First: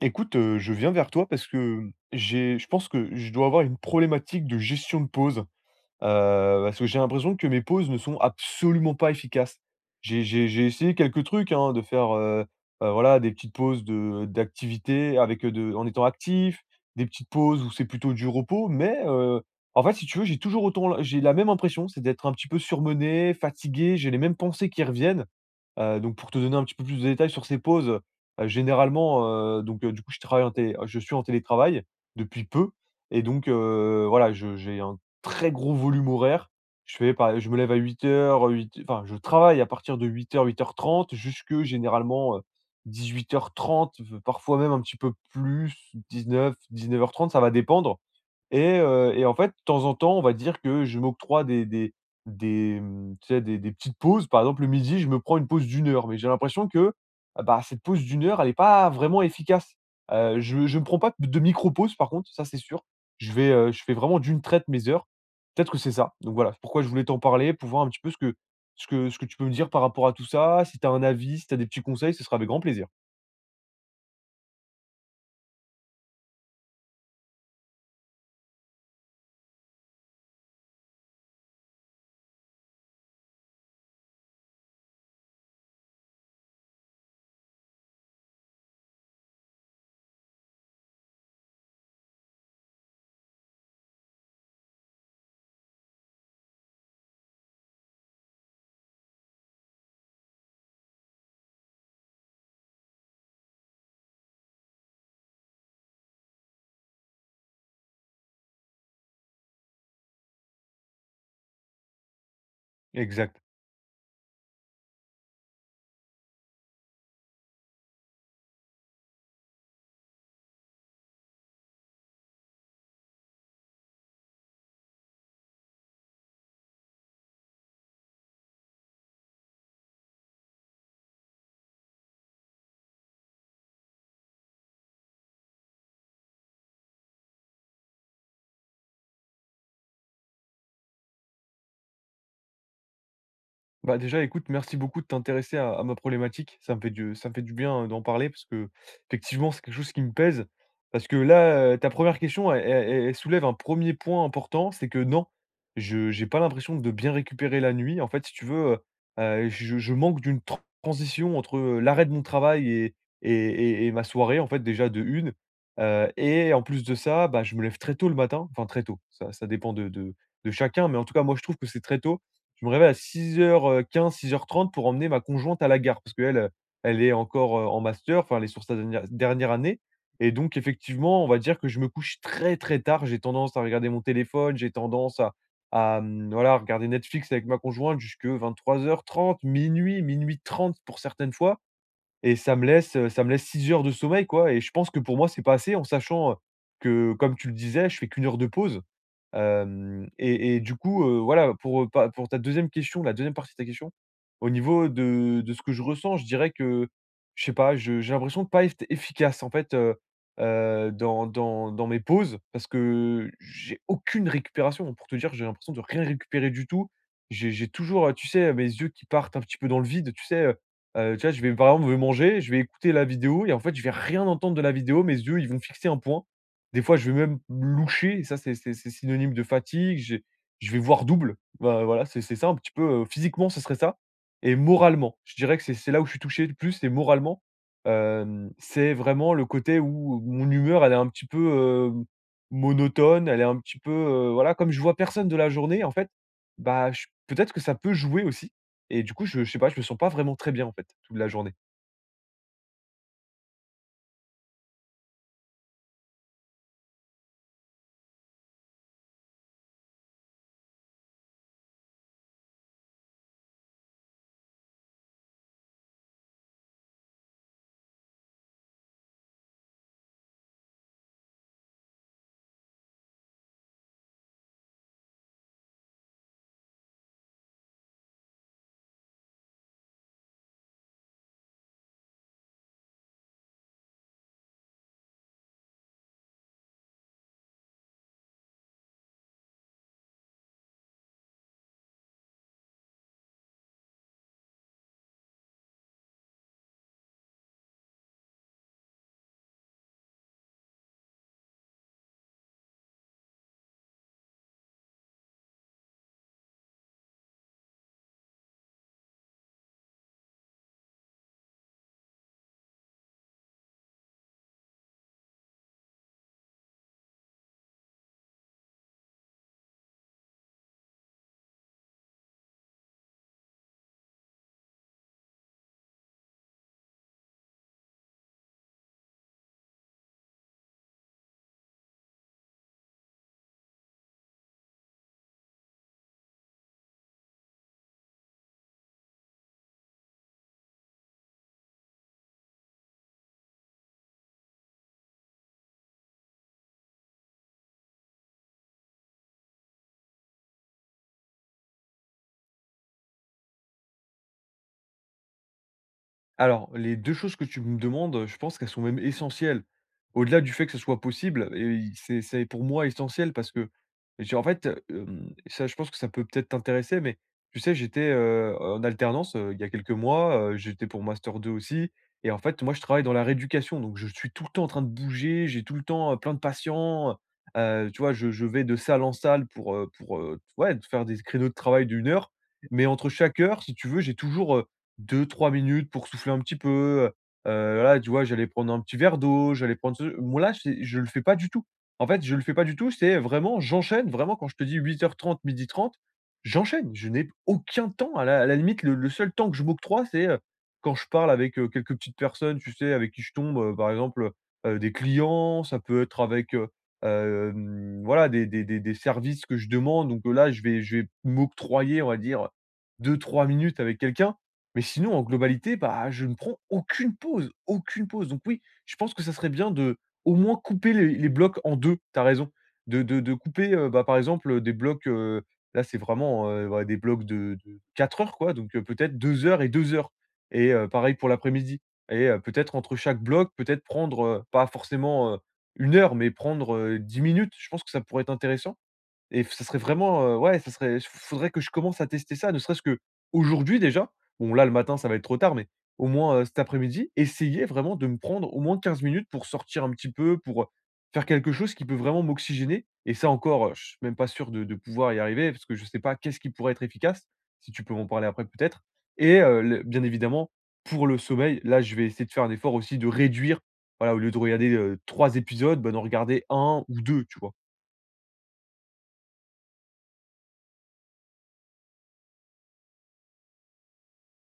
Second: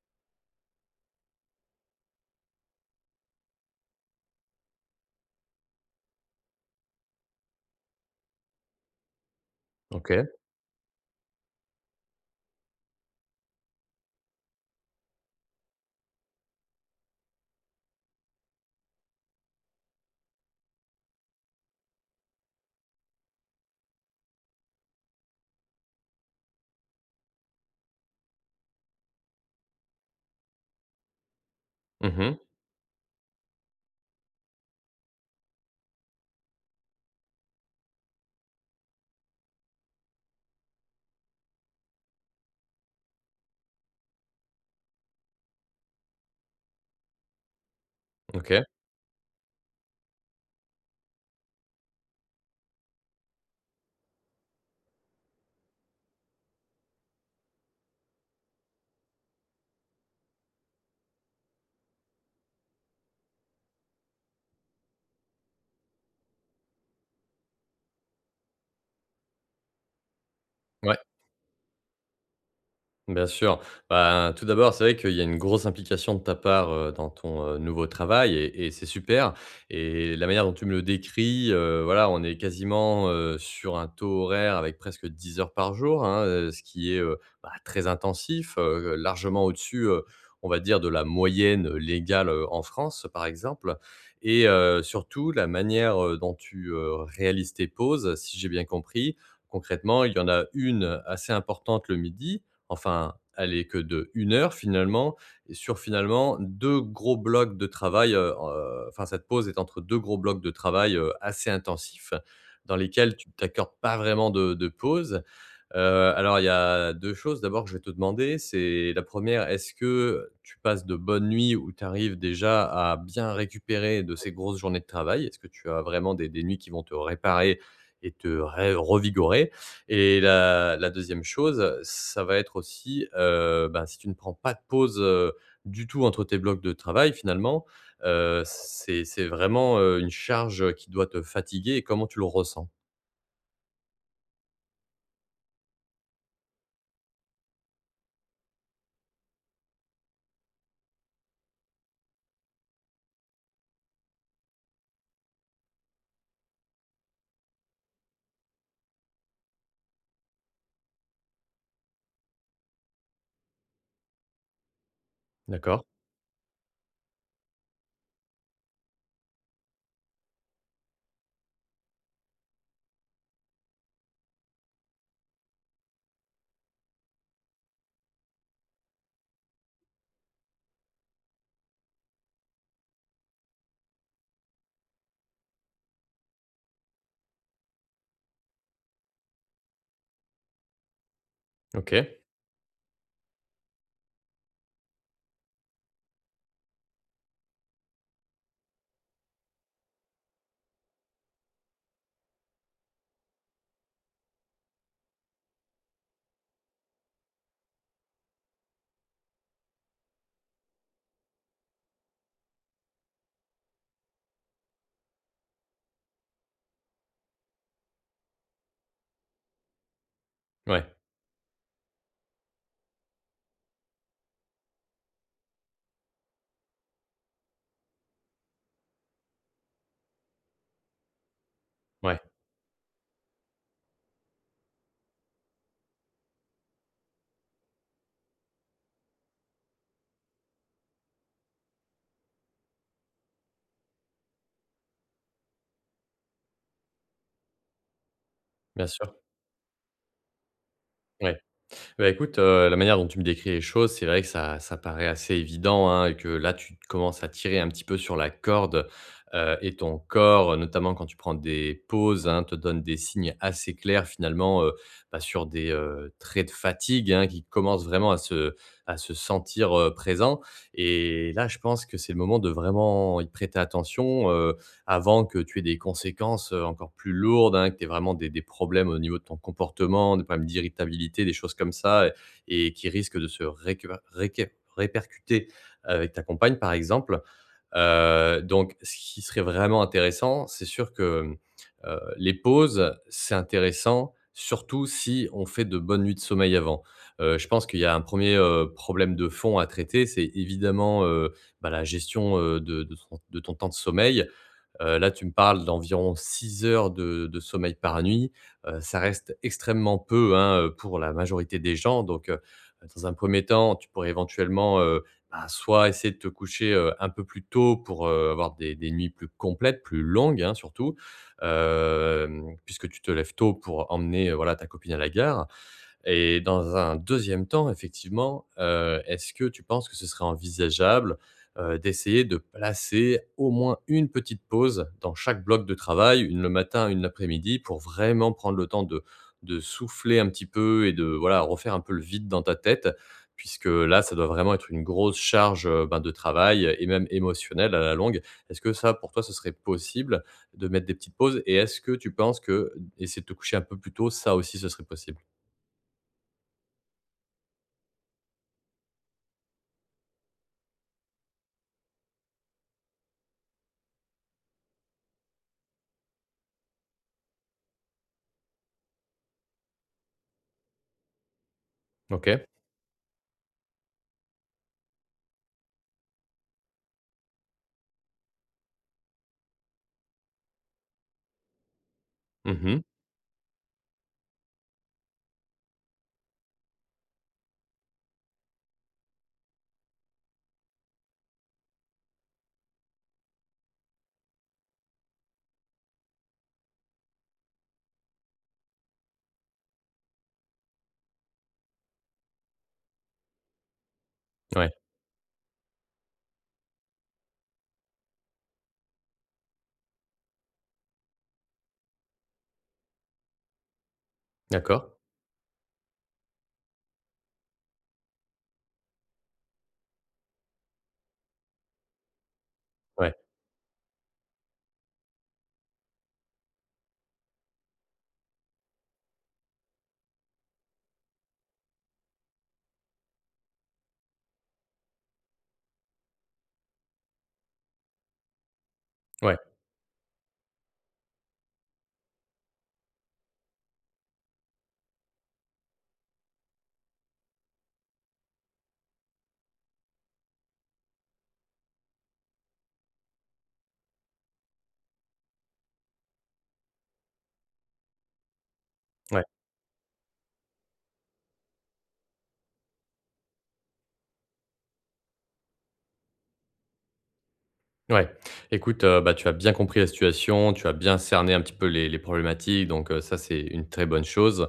Écoute, je viens vers toi parce que j'ai je pense que je dois avoir une problématique de gestion de pause, parce que j'ai l'impression que mes pauses ne sont absolument pas efficaces. OK. J'ai essayé quelques trucs, hein, de faire, voilà, des petites pauses de d'activités avec, de en étant actif, des petites pauses où c'est plutôt du repos, mais, en fait, si tu veux, j'ai toujours autant la même impression, c'est d'être un petit peu surmené, fatigué, j'ai les mêmes pensées qui reviennent. Donc pour te donner un petit peu plus de détails sur ces pauses, généralement, du coup, je suis en télétravail Mmh mh. depuis peu. Et donc voilà, je j'ai un très gros volume horaire. Je fais par Je me lève à 08:00, 8 enfin, je travaille à partir de 08:00-08:30 jusque généralement, 18:30, v parfois même un petit peu plus, 19-19:30, ça va dépendre. OK. Et en fait, de temps en temps, on va dire que je m'octroie des, tu sais, des petites pauses. Par exemple, le midi, je me prends une pause d'une heure, mais j'ai l'impression que, ah bah, cette pause d'une heure, elle est pas vraiment efficace. Je ne me prends pas de micro-pause par contre, ça, c'est sûr. Je fais vraiment d'une traite mes heures. Peut-être que c'est ça. Donc voilà, c'est pourquoi je voulais t'en parler, pour voir un petit peu ce que tu peux me dire par rapport à tout ça. Si tu as Ouais. un avis, si tu as des petits conseils, ce sera avec grand plaisir. Bien sûr. Bah, tout d'abord, c'est vrai qu'il y a une grosse implication de ta part, dans ton, nouveau travail et c'est super et la manière dont tu me le décris, voilà, on est quasiment, sur un taux horaire avec presque 10 heures par jour, hein, ce qui est, bah, très intensif, largement au-dessus, on va dire de la moyenne légale, en France, par exemple. Et surtout la manière, dont tu, réalises tes pauses, si j'ai bien compris. Concrètement, il y en a une assez importante le midi, enfin, elle est que de 1 heure finalement, et sur finalement 2 gros blocs de travail. En Enfin, cette pause est entre 2 gros blocs de travail, assez intensifs dans lesquels tu Exact. t'accordes pas vraiment de pause. Heu, alors il y a 2 choses d'abord que je vais te demander. C'est la première: est-ce que tu passes de bonnes nuits où tu arrives déjà à bien récupérer de ces grosses journées de travail? Est-ce que tu as vraiment des nuits qui vont te réparer et te ré revigorer? Et la 2e chose, ça va être aussi, ben, si tu ne prends pas de pause, du tout entre tes blocs de travail finalement, c'est vraiment, une charge qui doit te fatiguer, et comment tu le ressens? Bah, déjà, écoute, merci beaucoup de t'intéresser à ma problématique. Ça me fait du bien d'en parler parce que, effectivement, c'est quelque chose qui me pèse. Parce que là, ta première question, elle soulève un premier point important, c'est que non, je j'ai pas l'impression de bien récupérer la nuit. En fait, si tu veux, je manque d'une transition entre l'arrêt de mon travail et ma soirée, en fait, déjà de une. D'accord. Et en plus de ça, bah, je me lève très tôt le matin, enfin très tôt, ça dépend de chacun, mais en tout cas, moi, je trouve que c'est très tôt. Je me réveille à 6h15, 6h30 pour emmener ma conjointe à la gare parce qu'elle, elle est encore, en master, enfin, elle est sur sa dernière dernière année. Et donc effectivement, on va dire que je me couche très, très tard. J'ai tendance à regarder mon téléphone, j'ai tendance à, voilà, regarder Netflix avec ma conjointe jusque 23h30, minuit, minuit trente pour certaines fois. OK. Et ça me laisse 6 heures de sommeil, quoi. Et je pense que pour moi, c'est pas assez en sachant, que comme tu le disais, je fais qu'une heure de pause. Hem et du coup, voilà, pour ta deuxième question, la deuxième partie de ta question, au niveau de ce que je ressens, je dirais que, je sais pas, je j'ai l'impression de pas être efficace, en fait, dans mes pauses parce que j'ai aucune récupération. Pour te dire, j'ai l'impression de rien récupérer du tout. J'ai toujours, tu sais, mes yeux qui partent un petit peu dans le vide, tu sais, Ouais, tu vois, je vais manger, je vais écouter la vidéo et en fait, je vais rien entendre de la vidéo. Mes yeux, ils vont fixer un point des fois, je vais même loucher, ça c'est synonyme de fatigue, j'ai je vais voir double, bah, voilà, ouais, c'est ça un petit peu, physiquement ce serait ça. Et moralement, je dirais que c'est là où je suis touché le plus, c'est moralement. C'est vraiment le côté où mon humeur elle est un petit peu, heu, monotone, elle est un petit peu, voilà, comme je vois personne de la journée en fait, bah, je peut-être que ça peut jouer aussi. bien Et du sûr. coup je sais pas, je me sens pas vraiment très bien en fait, toute la Ouais. journée. Bah, écoute, la manière dont tu me décris les choses, c'est vrai que ça ça paraît assez évident, hein, et que là, tu commences à tirer un petit peu sur la corde, et ton corps, notamment quand tu prends des pauses, hein, te donne des signes assez clairs finalement, bah, sur des, traits de fatigue, hein, qui commencent vraiment à se sentir, présents. Et là, je pense que c'est le moment de vraiment y prêter attention, avant que tu aies des conséquences, encore plus lourdes, hein, que tu aies vraiment des problèmes au niveau de ton comportement, des problèmes d'irritabilité, des choses comme ça, et qui risquent de se récur réquer répercuter, avec ta compagne, par exemple. Donc ce qui serait vraiment intéressant, c'est sûr que, les pauses, c'est intéressant, surtout si on fait de bonnes nuits de sommeil avant. Je pense qu'il y a un premier er problème de fond à traiter, c'est évidemment, bah, la gestion, de ton temps de sommeil. Là, tu me parles d'environ 6 heures de sommeil par nuit, ça reste extrêmement peu, hein, pour la majorité des gens. Donc dans un premier temps, tu pourrais éventuellement, bah, soit essayer de te coucher, un peu plus tôt pour, avoir des nuits plus complètes, plus longues, hein, surtout, puisque tu te lèves tôt pour emmener, voilà, ta copine à la gare. Et dans un deuxième temps, effectivement, est-ce que tu penses que ce serait envisageable, d'essayer de placer au moins une petite pause dans chaque bloc de travail, une le matin, une l'après-midi, pour vraiment prendre le temps de souffler un petit peu et de, voilà, refaire un peu le vide dans ta tête? Puisque là, ça doit vraiment être une grosse charge, ben, de travail et même émotionnelle à la longue. Est-ce que ça, pour toi, ce serait possible de mettre des petites pauses? Et est-ce que tu penses que, essayer de te coucher un peu plus tôt, ça aussi, ce serait possible? Alors, les 2 choses que tu me demandes, je pense qu'elles sont même essentielles. Au-delà du fait que ce soit possible et i c'est pour moi essentiel parce que j'ai en fait, ça je pense que ça peut-être t'intéresser, mais tu sais j'étais, en alternance, il y a quelques mois, j'étais pour master 2 aussi. Et en OK. fait moi je travaille dans la rééducation donc je suis tout le temps en train de bouger, j'ai tout le temps, plein de patients, tu vois? Je vais de salle en salle pour, ouais, faire des créneaux de travail d'une heure, Mhm. mais entre chaque heure, si tu veux, j'ai toujours, deux trois minutes pour souffler un petit peu, voilà, tu vois? J'allais prendre un petit verre d'eau, j'allais prendre ce moi là, c'est je le fais pas du tout. En fait, je le fais pas du tout, c'est vraiment j'enchaîne, vraiment quand je te dis huit heures trente midi trente j'enchaîne. Je n'ai aucun temps, à la limite, le seul temps que je m'octroie, c'est, quand je parle avec, quelques petites personnes, tu sais, avec qui je tombe, par exemple, Ouais, des clients, ça peut être avec, voilà, des services que je demande, donc, là, je vais m'octroyer, on va dire, deux trois minutes avec quelqu'un. Mais d'accord. sinon, en globalité, bah, je ne prends aucune pause, aucune pause. Donc oui, je pense que ça serait bien de, au moins, couper les blocs en deux. T'as raison. Ouais, De couper, bah, par exemple, des blocs. Là, c'est vraiment ouais, des blocs de 4 heures, quoi. Donc peut-être 2 heures. Et pareil pour l'après-midi. Et peut-être entre chaque bloc, peut-être prendre, pas forcément une heure, mais prendre 10 minutes. Je pense que ça pourrait être intéressant. ouais, Et f Ça serait vraiment, ouais, ça serait f faudrait que je commence à tester ça, ne serait-ce que aujourd'hui déjà. Bon là, le matin, ça va être trop tard, mais au moins, cet après-midi, essayer vraiment de me prendre au moins 15 minutes pour sortir un petit peu, pour, faire quelque chose qui peut vraiment m'oxygéner. Et ça encore, je suis même pas sûr de pouvoir y arriver parce que je sais pas qu'est-ce qui pourrait être efficace, si tu peux m'en parler après peut-être? ouais. Et le bien évidemment, pour le sommeil, là, je vais essayer de faire un effort aussi de réduire, voilà, au lieu de regarder, 3 épisodes, ben d'en regarder un ou deux, tu vois? Ouais, écoute, bah, tu as bien compris la situation, tu as bien cerné un petit peu les problématiques, donc ça, c'est une très bonne chose.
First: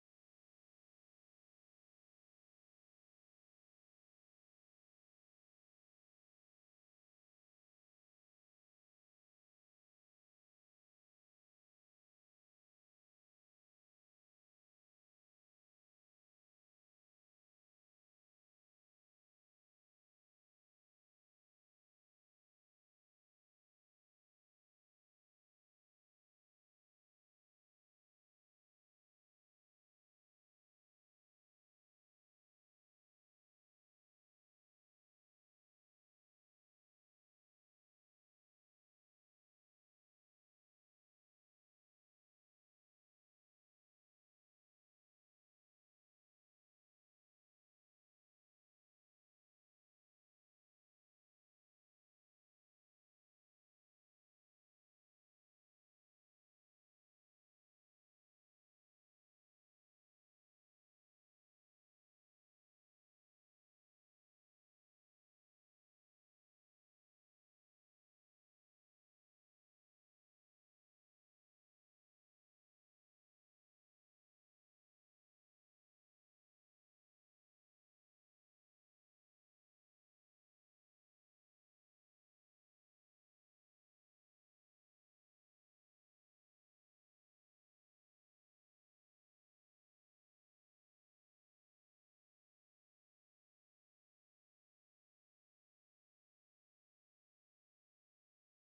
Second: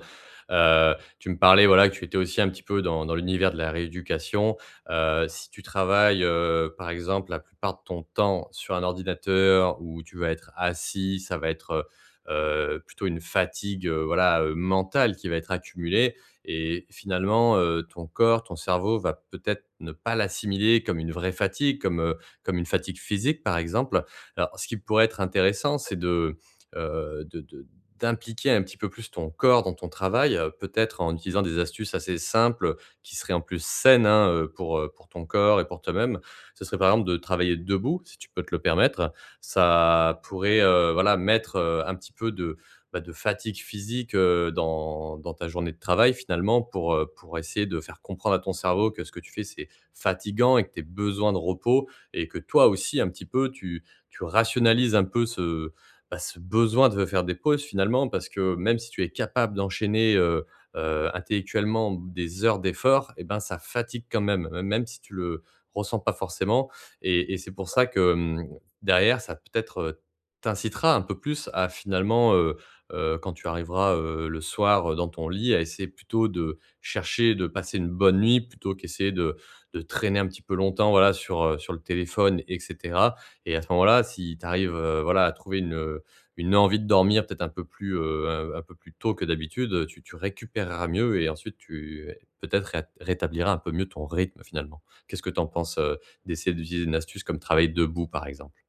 Tu me parlais, voilà, que tu étais aussi un petit peu dans l'univers de la rééducation. Si tu travailles, par exemple, la plupart de ton temps sur un ordinateur où tu vas être assis, ça va être, heu plutôt une fatigue, voilà, mentale qui va être accumulée et finalement, ton corps, ton cerveau va peut-être ne pas l'assimiler comme une vraie fatigue, comme une fatigue physique, par exemple. Alors, ce qui pourrait être intéressant, c'est de d'impliquer un petit peu plus ton corps dans ton travail, peut-être en utilisant des astuces assez simples, qui seraient en plus saines, hein, pour ton corps et pour toi-même. Ce serait, par exemple, de travailler debout, si tu peux te le permettre. Ça pourrait, voilà, mettre, un petit peu de, bah, de fatigue physique, dans ta journée de travail, finalement, pour essayer de faire comprendre à ton cerveau que ce que tu fais, c'est fatigant et que tu aies besoin de repos, et que toi aussi, un petit peu, tu rationalises un peu ce besoin de faire des pauses finalement, parce que même si tu es capable d'enchaîner, intellectuellement des heures d'effort, et ben, ça fatigue quand même, même si tu le ressens pas forcément, et c'est pour ça que, derrière ça peut-être, t'incitera un peu plus à finalement, quand tu arriveras, le soir, dans ton lit, à essayer plutôt de chercher de passer une bonne nuit plutôt qu'essayer de traîner un petit peu longtemps, voilà, sur le téléphone et cetera. Et à ce moment-là, si tu arrives, voilà, à trouver une, envie de dormir peut-être un peu plus, un peu plus tôt que d'habitude, tu récupéreras mieux et ensuite tu peut-être ré rétabliras un peu mieux ton rythme finalement. Qu'est-ce que tu en penses, d'essayer d'utiliser une astuce comme travailler debout, par exemple?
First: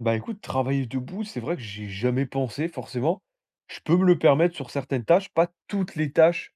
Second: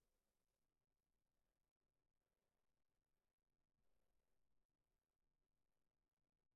Bah, écoute, travailler debout, c'est vrai que j'ai jamais pensé forcément. Je peux me le permettre sur certaines tâches, pas toutes les tâches.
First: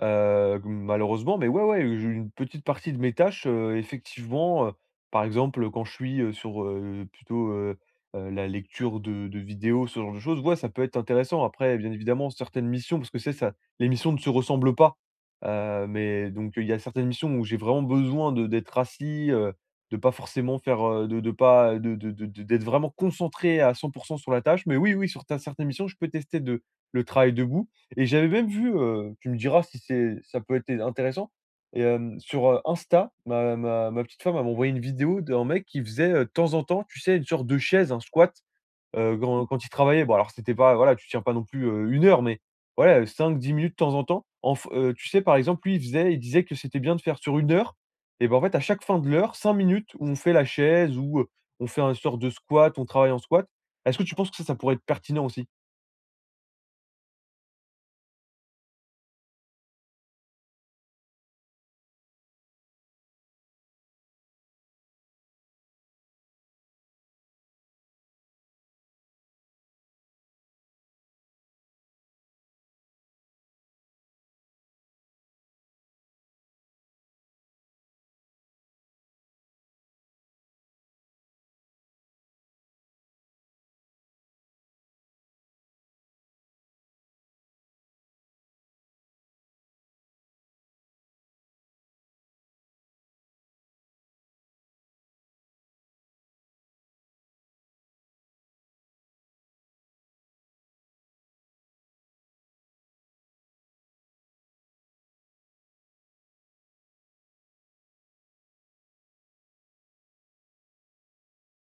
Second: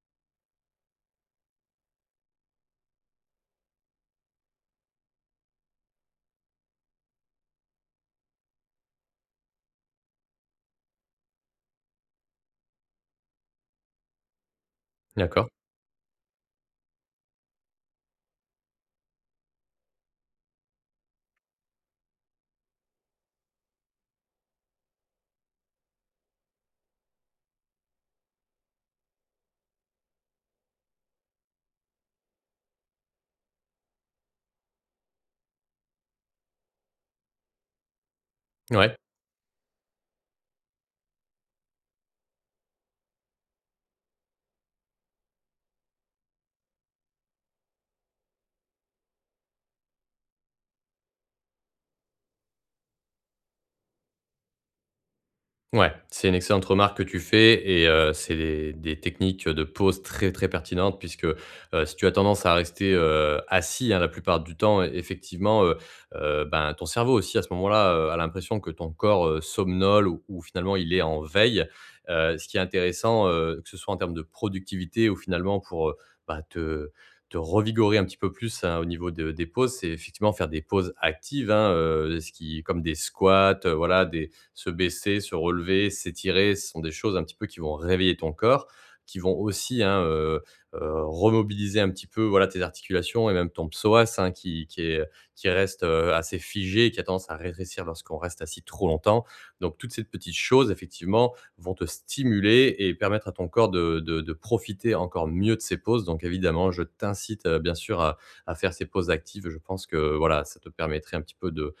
Malheureusement, mais ouais, ouais, j'ai une petite partie de mes tâches, effectivement, par exemple, quand je suis, sur, plutôt, la lecture de vidéos, ce genre de choses, ouais, ça peut être intéressant. Après, bien évidemment, certaines missions parce que c'est ça, les missions ne se ressemblent pas, D'accord. Mais donc il y a certaines missions où j'ai vraiment besoin de d'être assis, de pas de de d'être vraiment concentré à 100% sur la tâche. Mais oui, oui, sur ta certaines missions, je peux tester de le travail debout. Et j'avais même vu, tu me diras si c'est ça peut être intéressant, et sur, Insta, ma petite femme, elle m'a envoyé une vidéo d'un mec qui faisait, de temps en temps, tu sais, une sorte de chaise, un squat, Ouais. Quand il travaillait. Bon, alors c'était pas voilà, tu tiens pas non plus, 1 heure, mais voilà, cinq dix minutes de temps en temps. En f Tu sais, par exemple, lui, il disait que c'était bien de faire sur une heure, et ben en fait, à chaque fin de l'heure, 5 minutes où on fait la chaise, où, on fait une sorte de squat, on travaille en squat. Est-ce que tu penses que ça pourrait être pertinent aussi? Ouais, c'est une excellente remarque que tu fais, et c'est des techniques de pause très, très pertinentes puisque, si tu as tendance à rester, assis, hein, la plupart du temps, effectivement, ben, ton cerveau aussi à ce moment-là, a l'impression que ton corps, somnole ou finalement il est en veille. Ce qui est intéressant, que ce soit en termes de productivité ou finalement pour, bah, te revigorer un petit peu plus, hein, au niveau de des pauses, c'est effectivement faire des pauses actives, hein, ce qui comme des squats, voilà, des se baisser, se relever, s'étirer, ce sont des choses un petit peu qui vont réveiller ton corps, qui vont aussi, hein, remobiliser un petit peu, voilà, tes articulations et même ton psoas, hein, qui reste, assez figé et qui a tendance à rétrécir lorsqu'on reste assis trop longtemps. Donc toutes ces petites choses, effectivement, vont te stimuler et permettre à ton corps de profiter encore mieux de ses pauses. Donc évidemment, je t'incite, bien sûr à faire ces pauses actives. Je pense que, voilà, ça te permettrait un petit peu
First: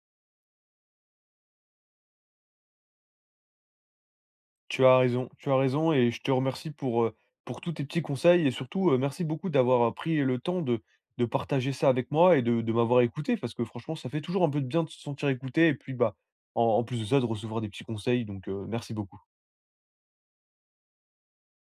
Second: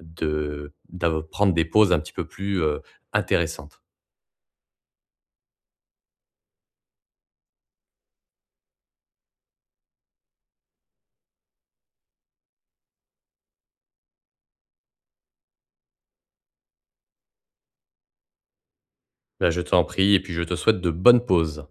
de d'av prendre des pauses un petit peu plus, intéressantes. Tu as raison et je te remercie pour tous tes petits conseils et surtout, merci beaucoup d'avoir, pris le temps de partager ça avec moi et de m'avoir écouté parce que franchement, ça fait toujours un peu de bien de se sentir écouté et puis, bah, en plus de ça, de recevoir des petits conseils donc merci beaucoup. Là, je t'en prie, et puis je te souhaite de bonnes pauses.